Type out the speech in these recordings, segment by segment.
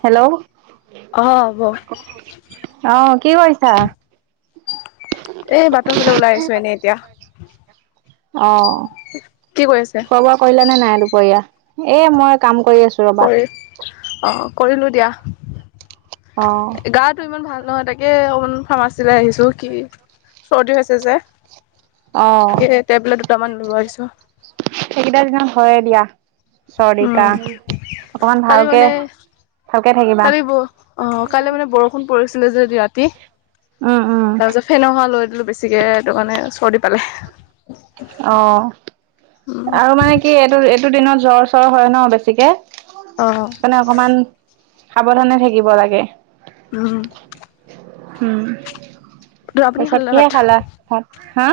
Hello. অ হ'ব [inaudible] অ', কি কৰিছা? এ, বাটৰ ফালে ওলাই আহিছো এনেই এতিয়া। অ', কি কৰি আছে খোৱা বোৱা কৰিলানে নাই দুপৰীয়া, এই মই কাম কৰি আছো ৰ'বা। কৰি অ', কৰিলো দিয়া। অ গাটো ইমান ভাল নহয় তাকে অকমান ফাৰ্মাচীলে আহিছো কি, চৰ্দি হৈছে যে। অ এ টেবলেট দুটামান নিব আহিছো। সেইকেইটা দিনত হয়ে দিয়া। চৰ্দি উম, কাহ। অকমান কালি ভালকে মানে ভালকে থাকিবা। কালি ব অ', কালি মানে বৰষুণ পৰিছিলে যে ৰাতি। উম উম। তাৰপিছত ফেনৰ হাৱা লৈ দিলো বেছিকে, এইটো কাৰণে চৰ্দি পালে। অ', উম আৰু মানে কি এইটো-এইটো দিনত জ্বৰ চ্বৰ হয় ন বেছিকে। উম মানে অকমান, সাৱধানে থাকিব লাগে। উম, আপুনি তাৰপিছত খালে নে কিহে ভাত খালা ভাত, হা?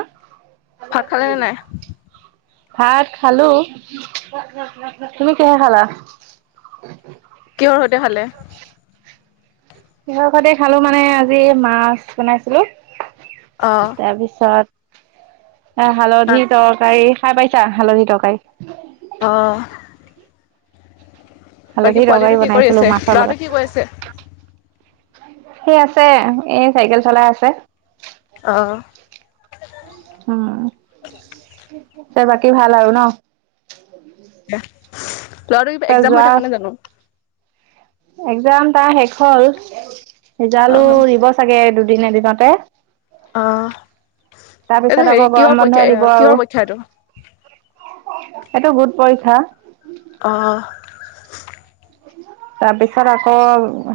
ভাত খালে নে নাই [unintelligible] ভাত খালো, তুমি কিহে খালা? কিহৰ সৈতে খালে? কিহৰ সৈতে খালো মানে আজি মাছ বনাইছিলো। অ তাৰপিছত এ, হালধি তৰকাৰী খাই পাইছা হালধি তৰকাৰী? অ। বাকী হালধি তৰকাৰী পোৱালিটো কি কৰি বনাইছিলো আছে? মাছৰ ল'ৰাটো কি কৰি আছে? লগত। সি আছে এ, চাইকেল চলাই আছে। অ। উম বাকী ভাল আৰু ন। [inaudible] ল'ৰাটোৰ ত কিবা এক্জাম হৈ যোৱা থকা নাই জানোঁ। এক্জাম তাৰ শেষ হ'ল, ৰিজালো অ'। দিব চাগে এই দুদ দিন এদিনতে। অ'। এইটো তাৰপিছত হেৰি আকৌ কিহৰ পৰীক্ষা গৰমবন্ধ এ দিব কিহৰ আৰু। পৰীক্ষা এইটো? [inaudible] সেইটো গোট পৰীক্ষা। অ'। [unintelligible] তাৰ পিছত আকৌ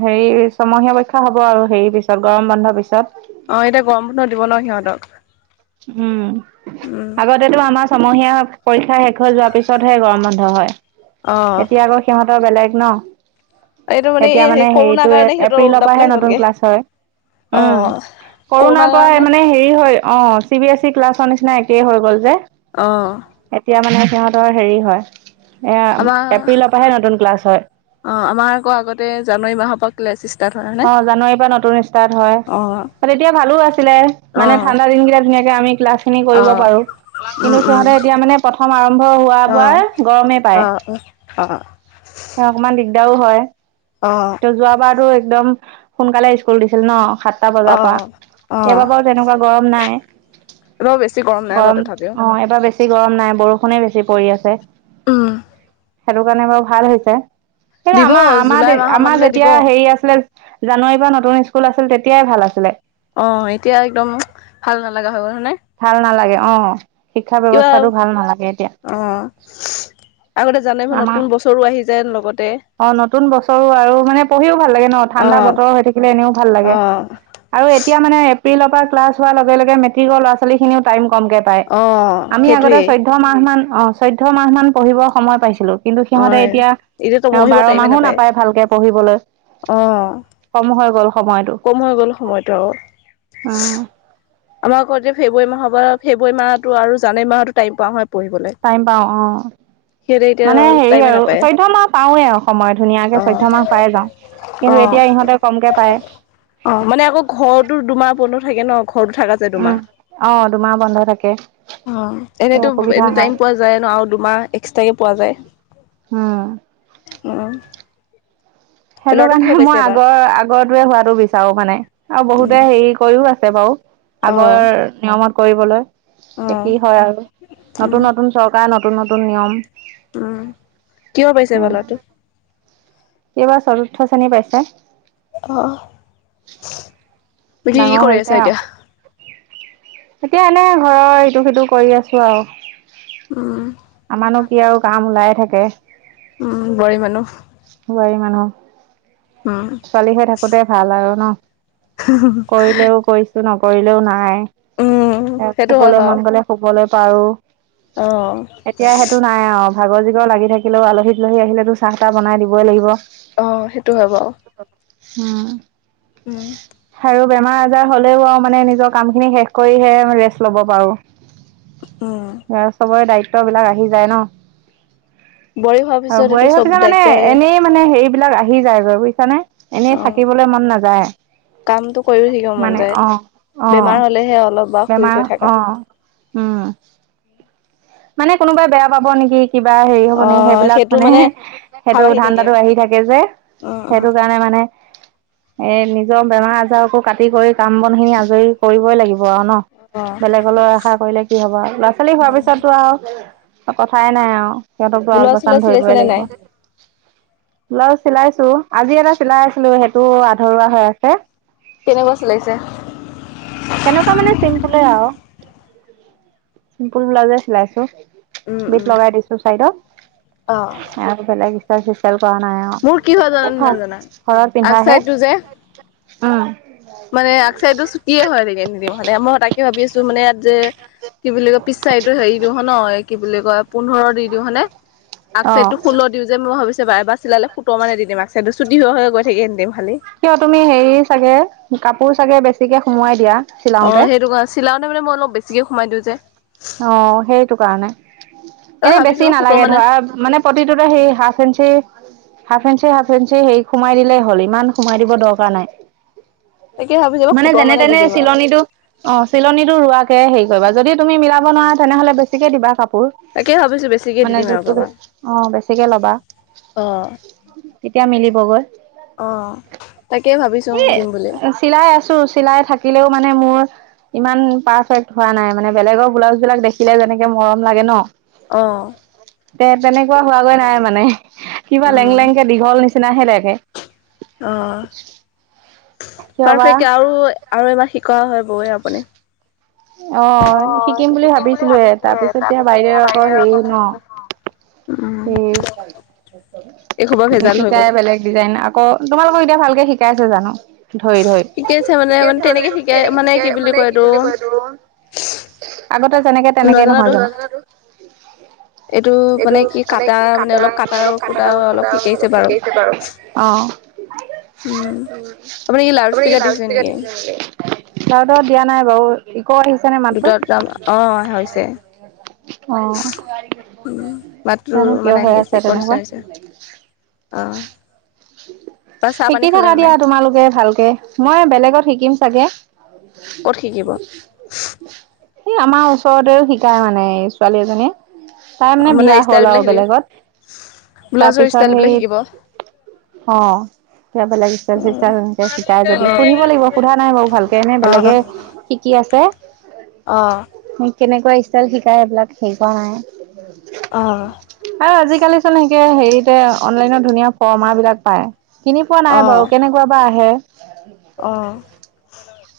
হেৰি ছমহীয়া পৰীক্ষা হব আৰু হেৰি পিছত, গৰম বন্ধৰ পিছত। অ', এতিয়া গৰমবন্ধ দিব ন সিহঁতক। উম, উম। আগতেটো আমা ছমহীয়া পৰীক্ষা শেষ হৈ যোৱাৰ পিছতহে গৰমবন্ধ হয়, অ'। এতিয়া আকৌ সিহঁতৰ বেলেগ। ন? এইটো এই এতিয়া হেৰি মানে কৰোণাৰ হেৰিটো কাৰণে সিহঁতৰ এ-এপ্ৰিলৰ উল্টা পুল্টা পৰাহে হৈ নতুন গ'লগে। ক্লাছ হয়। উম, অ'। কৰোণাৰ পৰাই মানে হেৰি হৈ অ', চি বি এছ ই ক্লাছৰ নিচিনা একেই হৈ গ'ল যে। অ'। এতিয়া মানে সিহঁতৰ হেৰি হয়। এয়া, আমাৰ এপ্ৰিলৰ পাহে নতুন ক্লাছ হয়। অ', আমাৰ আকৌ আগতে জানুৱাৰী মাহৰ পৰা ক্লাছ ষ্টাৰ্ট হয় হয়নে? অ', জানুৱাৰীৰ পৰা নতুন ষ্টাৰ্ট হয়। অ', তেতিয়া ভালো আছিলে, মানে অ', ঠাণ্ডা দিন কেইটা ধুনীয়াকে আমি ক্লাছ খিনি কৰিব অ', পাৰো। উম, কিন্তু উম, সিহঁতে এতিয়া মানে প্ৰথ আৰম্ভ হোৱাৰ অ', পৰা গৰমে পায়। অ', অ', অকমান দিগদ দাও হয়, অ'। ত যোৱাবাৰতো একদম সোনকালে স্কুল দিছিল ন। সাতটা বজাৰ পৰা। অ', অ', এইবাৰ বাৰু তেনেকুৱা গৰম নাই। বৰ বেছি নাই বাৰু গৰম তথাপিও। অ', এইবাৰ বেছি গৰম নাই বৰষুণে বেছি পৰি আছে। উম, সেইটো কাৰণে বাৰু ভাল হৈছে। কিন্তু দিব জুলাই মাহৰ আমাৰ-আমাৰ-আমাৰ মানলৈ দিব যেতিয়া হেৰি আছ জানুৱাৰীৰ পৰা নতুন স্কুল আছিল তেতিয়াই ভাল আছিলে। অ', এতিয়া একদম ভাল নালাগা হৈ গ'ল হয় নে? ভাল নালাগে অ', শিক্ষা কিবা ব্যৱস্থাটো ভাল নালাগে এতিয়া। অ', আগতে জানে ম আমাৰ নতুন বছৰো আহি যায় লগতে। অ', নতুন বছৰো আৰু মানে পঢ়িও ভাল লাগে ন ঠাণ্ডা অ', বতৰ হৈ থাকিলে এনেও ভাল লাগে। অ', আৰু এতিয়া মানে এপ্ৰিলৰ পৰা ক্লাছ হোৱাৰ লগে-লগে মেট্ৰিকৰ ল'ৰা ছোৱালী খিনিও টাইম কমকে পায়, অ', আমি আগতে সেইটোৱেই চৈধ্য মাহমান অ', চৈধ্যমাহ মান পঢ়িব সময় পাইছিলো। কিন্তু সিহঁতে অ', এতিয়া, এতিয়াতো এ পঢ়িব টাইমে বাৰমাহো নাপায় ভালকে পঢ়িবলৈ। অ', কম হৈ গ'ল সময়। কম হৈ গ'ল সময়টো আৰু উম [inaudible] আমাৰ আকৌ এতিয়া ফেব্ৰুৱাৰী মাহৰ পৰা ফেব্ৰুৱাৰী মাহতো আৰু জানুৱাৰী মাহতো টাইম পোৱাা হয়। পঢ়িবলৈ। টাইম পাওঁ অ'। সিহঁতে এতিয়া মানে হেৰি টাইমে আৰু নাপায় চৈধ্য মাহ পাওঁৱেই আৰু সময় ধুনীয়াকে চৈধ্য মাহ পাই যাওঁ। অ', কিন্তু অ'। এতিয়া ইহঁতে কমকে পায়। অ', মানে আকৌ ঘৰতো দুমাহ বন্ধ থাকে ন ঘ উম, অ', দুমাহ বন্ধ থাকে। অ', এনেইতো অসুবিধা এনে টাইম হয় পোৱা যায়ে ন আৰু দুমাহ এক্সট্ৰাকে পোৱা যায়। উম [unintelligible] সেইটো ল'ৰাটো কাৰণে কিহৰ পাইছে মই এবাৰ? আগৰ আগৰতোৱে হোৱাটো বিচাৰো মানে, আৰু বহুতে উম হেৰি কৰিও আছ চে বাৰু, অ আগৰ নিয়মত কৰিবলৈ। অ কি হয় আৰু। উম নতুন-নতুন চৰকাৰ নতুন-নতুন নিয়ম। উম, কিয় পাইছে বা ল'ৰাটো। সি এইবাৰ চতুৰ্থ শ্ৰেণী পাইছে। দি কি ডাঙৰ কৰি হৈছে আছা এতিয়া? আৰু এতিয়া এনে ঘৰৰ ইটো সিটো কৰি আছো আৰু। উম। আমানো কি আৰু কাম ওলাইয়ে থাকে। উম, বোৱাৰী মানুহ। বোৱাৰী উম মানুহ। ছোৱালী হৈ থাকোতেই ভাল আৰু ন? ক'ৰিলেও কৰিছো ন'কৰিলেও নাই। উম এ সেইটো হয় শুবলৈ বাৰু মন গলে শুবলৈ পাৰো। অ এতিয়া সেইটো নাই আৰু, ভাগৰ জোগৰ লাগি থাকিলেও আলহী দূলহী আহিলেতো চাহ তাহ বনাই দিবই লাগিব। অ', সেইটো হয় বাৰু। হুম। উম। আৰু বেমাৰ আজাৰ হলেও আৰু মানে নিজৰ কাম খিনি শেষ কৰিহে ৰেষ্ট লব পাৰোঁ। উম ঘৰত চবৰে দায়িত্ববিলাক আহি যায় ন। বোৱাৰী হোৱাৰ অ', পিছত এইটো বোৱাৰী হৈ চব পিছা মানে দায়িত্ব আহে এনেই মানে হেৰি বিলাক আহি যায়গৈ বুজিছা নে। অ এনেই থাকিবলে মন নাযায়। কামটো কৰিও থাকিব মন মানে যায় অ', বেমাৰ অ', হলেহে অলপ বা শুই বেমাৰ গৈ থাকা অ'। উম। মানে কোনোবাই বেয়া পাব নেকি। কিবা হেৰি হব নেকি অ' সেইবিলাক সেইটো মানে, সেইটো ভাৱ আহি থাকে। ধান্দাটো আহি থাকে যে। অ' সেইটো কাৰণে মানে। এ, নিজৰ বেমাৰ আজাৰকো কাটি কৰি কাম বন খিনি আজৰি কৰিবই লাগিব ব আৰু ন। অ' বেলেগলৈ আশা কৰিলে কি হব ল'ৰা ছোৱালী হোৱাৰ পিছতো আৰু কথাই নাই আৰু, সিহঁতকতো আল ব্লাউজ পচান চিলাউজ চিলাইছে ধৰিবই নে নাই? লাগিব। ব্লাউজ চিলাইছো, আজি এটা চিলাই আছিলো সেইটো আধৰুৱা হৈ আছে। কেনেকুৱা চিলাইছে [inaudible] কেনেকুৱা মানে চিম্পুলে আৰু, চিম্পুল ব্লাউজে চিলাইছো। উম উম বিত লগাই দিছো চাইডত। অ' তাৰ পিছতে ইষ্টাইল চিষ্টাইল কৰা নাই আও মোৰ কি হয় জানানে নাজানা? [inaudible] ঘৰত আগ পিন্ধাহে, চাইডটো যে উম। মানে আগচাইটো ছুটিয়ে হৈ থাকে নিদিম হলে, মই তাকে ভাবি আছো মানে ইয়াত যে কি বুলি কয় পিছচাইটো হেৰি দিওঁ হন কি বুলি কয় পোন্ধৰ দি দিওঁ হনে? আগ চাইডটো অ'। ষোল্ল দিওঁ যে, মই ভাবিচো বাৰে বাৰে চিলালে সোতৰ মান দি দিম আগ চাইডত চুটি হৈ গৈ থাকে দেউ। কিয় তুমি হেৰি চাগে, কাপোৰ চাগে বেছিকে সুমোৱাই দিয়া। অ', চিলাওতে সেইটো কাৰণ চলাওঁতে মানে মই অলপ বেছিকে সোমাই দিওঁ যে। অ', সেইটো কাৰণে। তই এনে ভাবিছো বেছি সোতৰ নালাগে মানে ধৰা মানে প্ৰতিটোতে সেই half inch. Half inch, half inch হেৰি সোমাই দিলে হ'ল, ইমান সোমাই দিব দৰকাৰ নাই। তাকে ভাবিছো মানে সোতৰ যেনে দি তেনে দিম আৰু। চিলনিটো অ', চিলনীটো ৰোৱা তে হেৰি কৰিবা যদি তুমি মিলাব নোৱাৰা তেনেহ'লে বেছিকে দিবা কাপ পোৰ, তাকে ভাবিছো বেছিকে দি মানে দিম আৰু জুখটো বেছ পাপাক। অ', বেছিকে ল'বা। অ'। তিয়া মিলিবগৈ। অ', তাকে ভাবিছো এ, দিম বুলি চিলাই আছো চিলাই থাকিলেও মানে মোৰ ইমান পাৰফেক্ট হোৱা নাই মানে বেলেগৰ ব্লাউজ বিলাক দেখিলে যেনেকে মৰম লাগে ন। অ'। তে-তেনেকুৱা হোৱাগৈ নাই মানে, কিবা লেং উম। লেংকে দীঘল নিচিনাহে লাগে। অ', কিয় বা পাৰফেকট আৰু আৰু এবাৰ শিকোৱা হয় গৈ আপুনি অ', শিকিম বুলি ভাবিছিলোয়ে তাৰপিছত এতিয়া বাইদেও আকৌ হেৰি ন। উম। এই সোপা [unintelligible] ভেজাল হৈ মিতিকাই গ'ল। বেলেগ ডিজাইন আক ক, তোমালোকক এতিয়া ভালকে শিকাইছে জানো? ধৰি-ধৰি। সিকাইছে মানে তেনেকে শিকাই মানে কি বুলি কয় তোৰ আগতে যেনেকে তেনেকেই নজনা নহয় দোষ জানো? এইটো মানে কি কাট তাৰ মানে অলপ কাটাৰ কুটাৰো অলপ শিকাইছে বাৰু। [unintelligible] উম, আপুনি কি লাউত স্পীকাৰত দিছে মানে। লাউত দিয়া নাই বাৰু, ইক' আহিছে নি মাতটো দুটা [inaudible] দুটা অ', হৈছে অ' উম, [inaudible] মাতটো জানো কিয় মানে হৈ আহি আছে কনচা তেনেকুৱা [inaudible] হৈছে অ'। বা চাহ পানী শিকি খালে থাকা নে দিয়া নাই তোমালোকে ভালকে, মই বেলেগত শিকিম চাগে। ক'ত শিকিব [inaudible] ই আমাৰ ওচৰতেও শিকায় মানে ছোৱালী এজনীয়ে। তাই মানে বিয়া ষ্টাইল হ'ল বিলাক আৰু শিকিব বেলেগত। ব্লাউজৰ ষ্টাইল তাৰপিছত বিলাক শিকিব। অ', হেৰী অ'। এয়া বেলেগ ইষ্টাইল চিষ্টাইল এনেকে শিকাই যদি সুধিব লাগিব সোধা নাই বাৰু ভালকে, এনে বেলেগে শিকি আছে অ'। কেনেকুৱা ষ্টাইল শিকাই এইবিলাক হেৰি কৰা নাই। অ', এ, আজিকালি চোন সেকে হেৰিতে অনলাইনত ধুনীয়া ফৰ্মা বিলাক পায়। কিনি পোৱা নাই অ', বাৰু কেনেকুৱা বা আহে। অ'।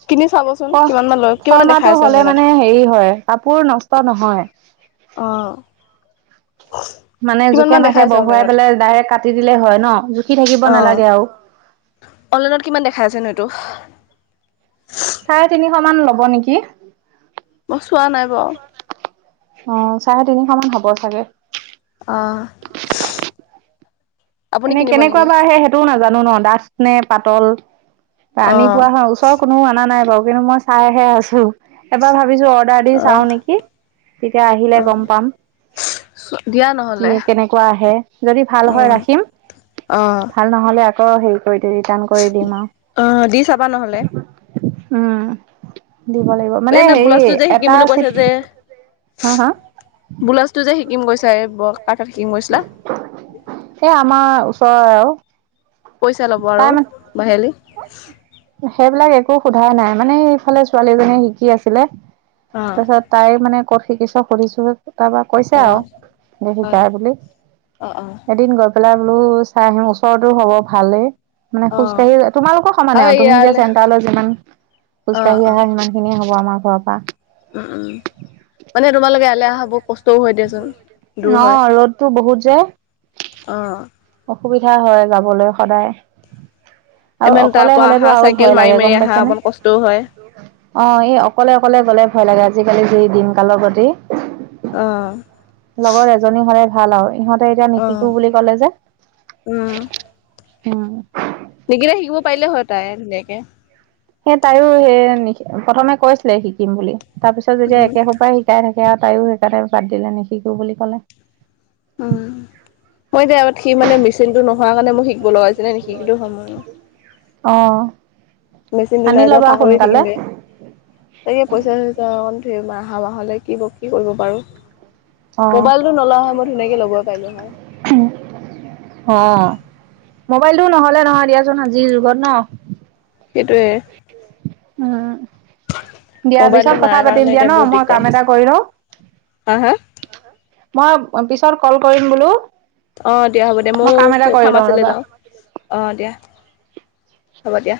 কিনি চাবচোন কিমান মান লয় কিমান মান দেখাই ফ-ফৰ্মাটো আছে হলে অনলাইনত মানে হেৰি হয় কাপোৰ নষ্ট নহয়। অ' [inaudible] মানে জোখে মান মাখে দেখাই আছে বহুৱাই অনলাইনত পেলাই ডাইৰেক্ট কাটি দিলে হয় ন, জুখি থাকিব অ', নালাগে আৰু। অনলাইনত কিমান দেখাই আছেনো এইটো? চাৰে তিনিশ মান ল'ব নেকি। মই চোৱা নাই বাৰু। অ', চাৰে তিনিশ মান হ'ব চাগে। অ', আপুনি এনে কিনিব কেনেকুৱা নেকি বা আহে সেইটোওঁ নাজানো ন ডাঠ নে পাতল? আনি অ', পোৱা হয়, ওচৰৰ কোনো আনা নাই বাৰু কিন্তু মই চাইহে আছো। এবাৰ ভাবি ভাবিছো অৰ্ডাৰ দি চাওঁ অ', নেকি, তেতিয়া আহিলে অ', গম পাম। দিয়া নহ'লে যিয়ে কেনেকুৱা আহে যদি ভাল হয় উম, ৰাখিম। অ'। দে আকৌ হেৰি কৰি দি ৰিটাৰ্ণ কৰি দিম অ', দি চাবা নহ'লে আৰু উম। দিব লাগিব মানে এনে হেৰি ব্লাউজটো যে শিকিম এটা বুলি কৈছে চিট, যে হা হা? ব্লাউজটো যে শিকিম গৈছা এই বৰ কাৰ ওচৰত শিকিম কৈছিলা? এই [unintelligible] পইচা লব তাই আৰু, মানে মাহেলী। সেইবিলাক একো সোধা নাই মানে এইফালে ছোৱালী এজনীয়ে শিকি আছিলে। অ তাৰপিছত তাই মানে কত শিকিছ সুধিছো। তাৰপৰা কৈছা অ আৰু যে হয় শিকাই বুলি। অ অ এদিন গৈ পেলাই বলো চাই আহো ওচৰতো হ'ব ভালেই, মানে অ খোজ কাঢ়ি তোমালোকৰ সমানেই আৰু, তুমি এতিয়া চেণ্টাৰলৈ যিমান অ খোজ কঢ়ি আহা সিমান খিনিয়ে হ'ব আমাৰ ঘৰৰ পৰা। উম্, উম্ মানে তোমালোকে এয়ালে অহা বহু কষ্ট তো হৈ দিয়াচোন, দূৰ ন হয় ৰ'দটো বহুত যে অ'। অসুবিধা হয় যাবলৈ সদায়। আৰু ইমান তাৰ অকলে পৰা হ'লেতো আহা আৰু চাইকেল ভয় মাৰি লাগে মাৰি গম আহা পাইছা নে? অকমান কষ্টও হয় অ' এই অকলে অকলে গ'লে ভয় লাগে, আজিকালি যি দিন কালৰ গতি। অ লগৰ এজনী হ'লে ভাল আৰু ইহঁতে এতিয়া নিশিকো বুলি কলে যে। উম্। উম্। নিকিতাই শিকিব পাৰিলে হয় তাই ধুনীয়াকে। সেই তাইও সেই নিশিক প্ৰথমে কৈছিলে শিকিম বুলি। তাৰপিছত যেতিয়া উম একে সোপায় শিকাই থাকে আৰু তাইয়ো সেইকাৰণে বাদ দিলে নিশিকো বুলি কলে। উম্। মইযে আগত সেই মানে মেচিনটো নোহোৱা কাৰণে মই শিকিব লগা হৈছিলে এনে নিশিকিলোঁ হয় মইওঁ। অ'। মেচিনটো আনি নাই যে ল'বা পাহৰি থাকিম সোনকালে গে, তাকেই পইচা-চইচা অনক সেই আহা মাহলে কি ব কি কৰিব পাৰোঁ। অ ম'বাইলটো নোলোৱা হয় মই ধুনীয়াকে ল'বয়ে পাৰিলো হয়। ম'বাইলটো নহ'লে নহয় দিয়াচোন আজিৰ যুগত ন? সেইটোৱে। উম্। দিয়া মোবাইলটো পিছত কথা নাই পাতিম কাৰণে দিয়া এতিয়া ন বহুত মই দিগদাৰ কাম এটা হৈছে কৰি লওঁ। হা হা মই পিছত ক'ল কৰিম বোলো। অ' দিয়া হ'ব দিয়া মই কাম এটা ময়ো কৰি লওঁ ফাৰ্মাচীলৈ ৰ'বা যাওঁ। অ' দিয়া। হ'ব দিয়া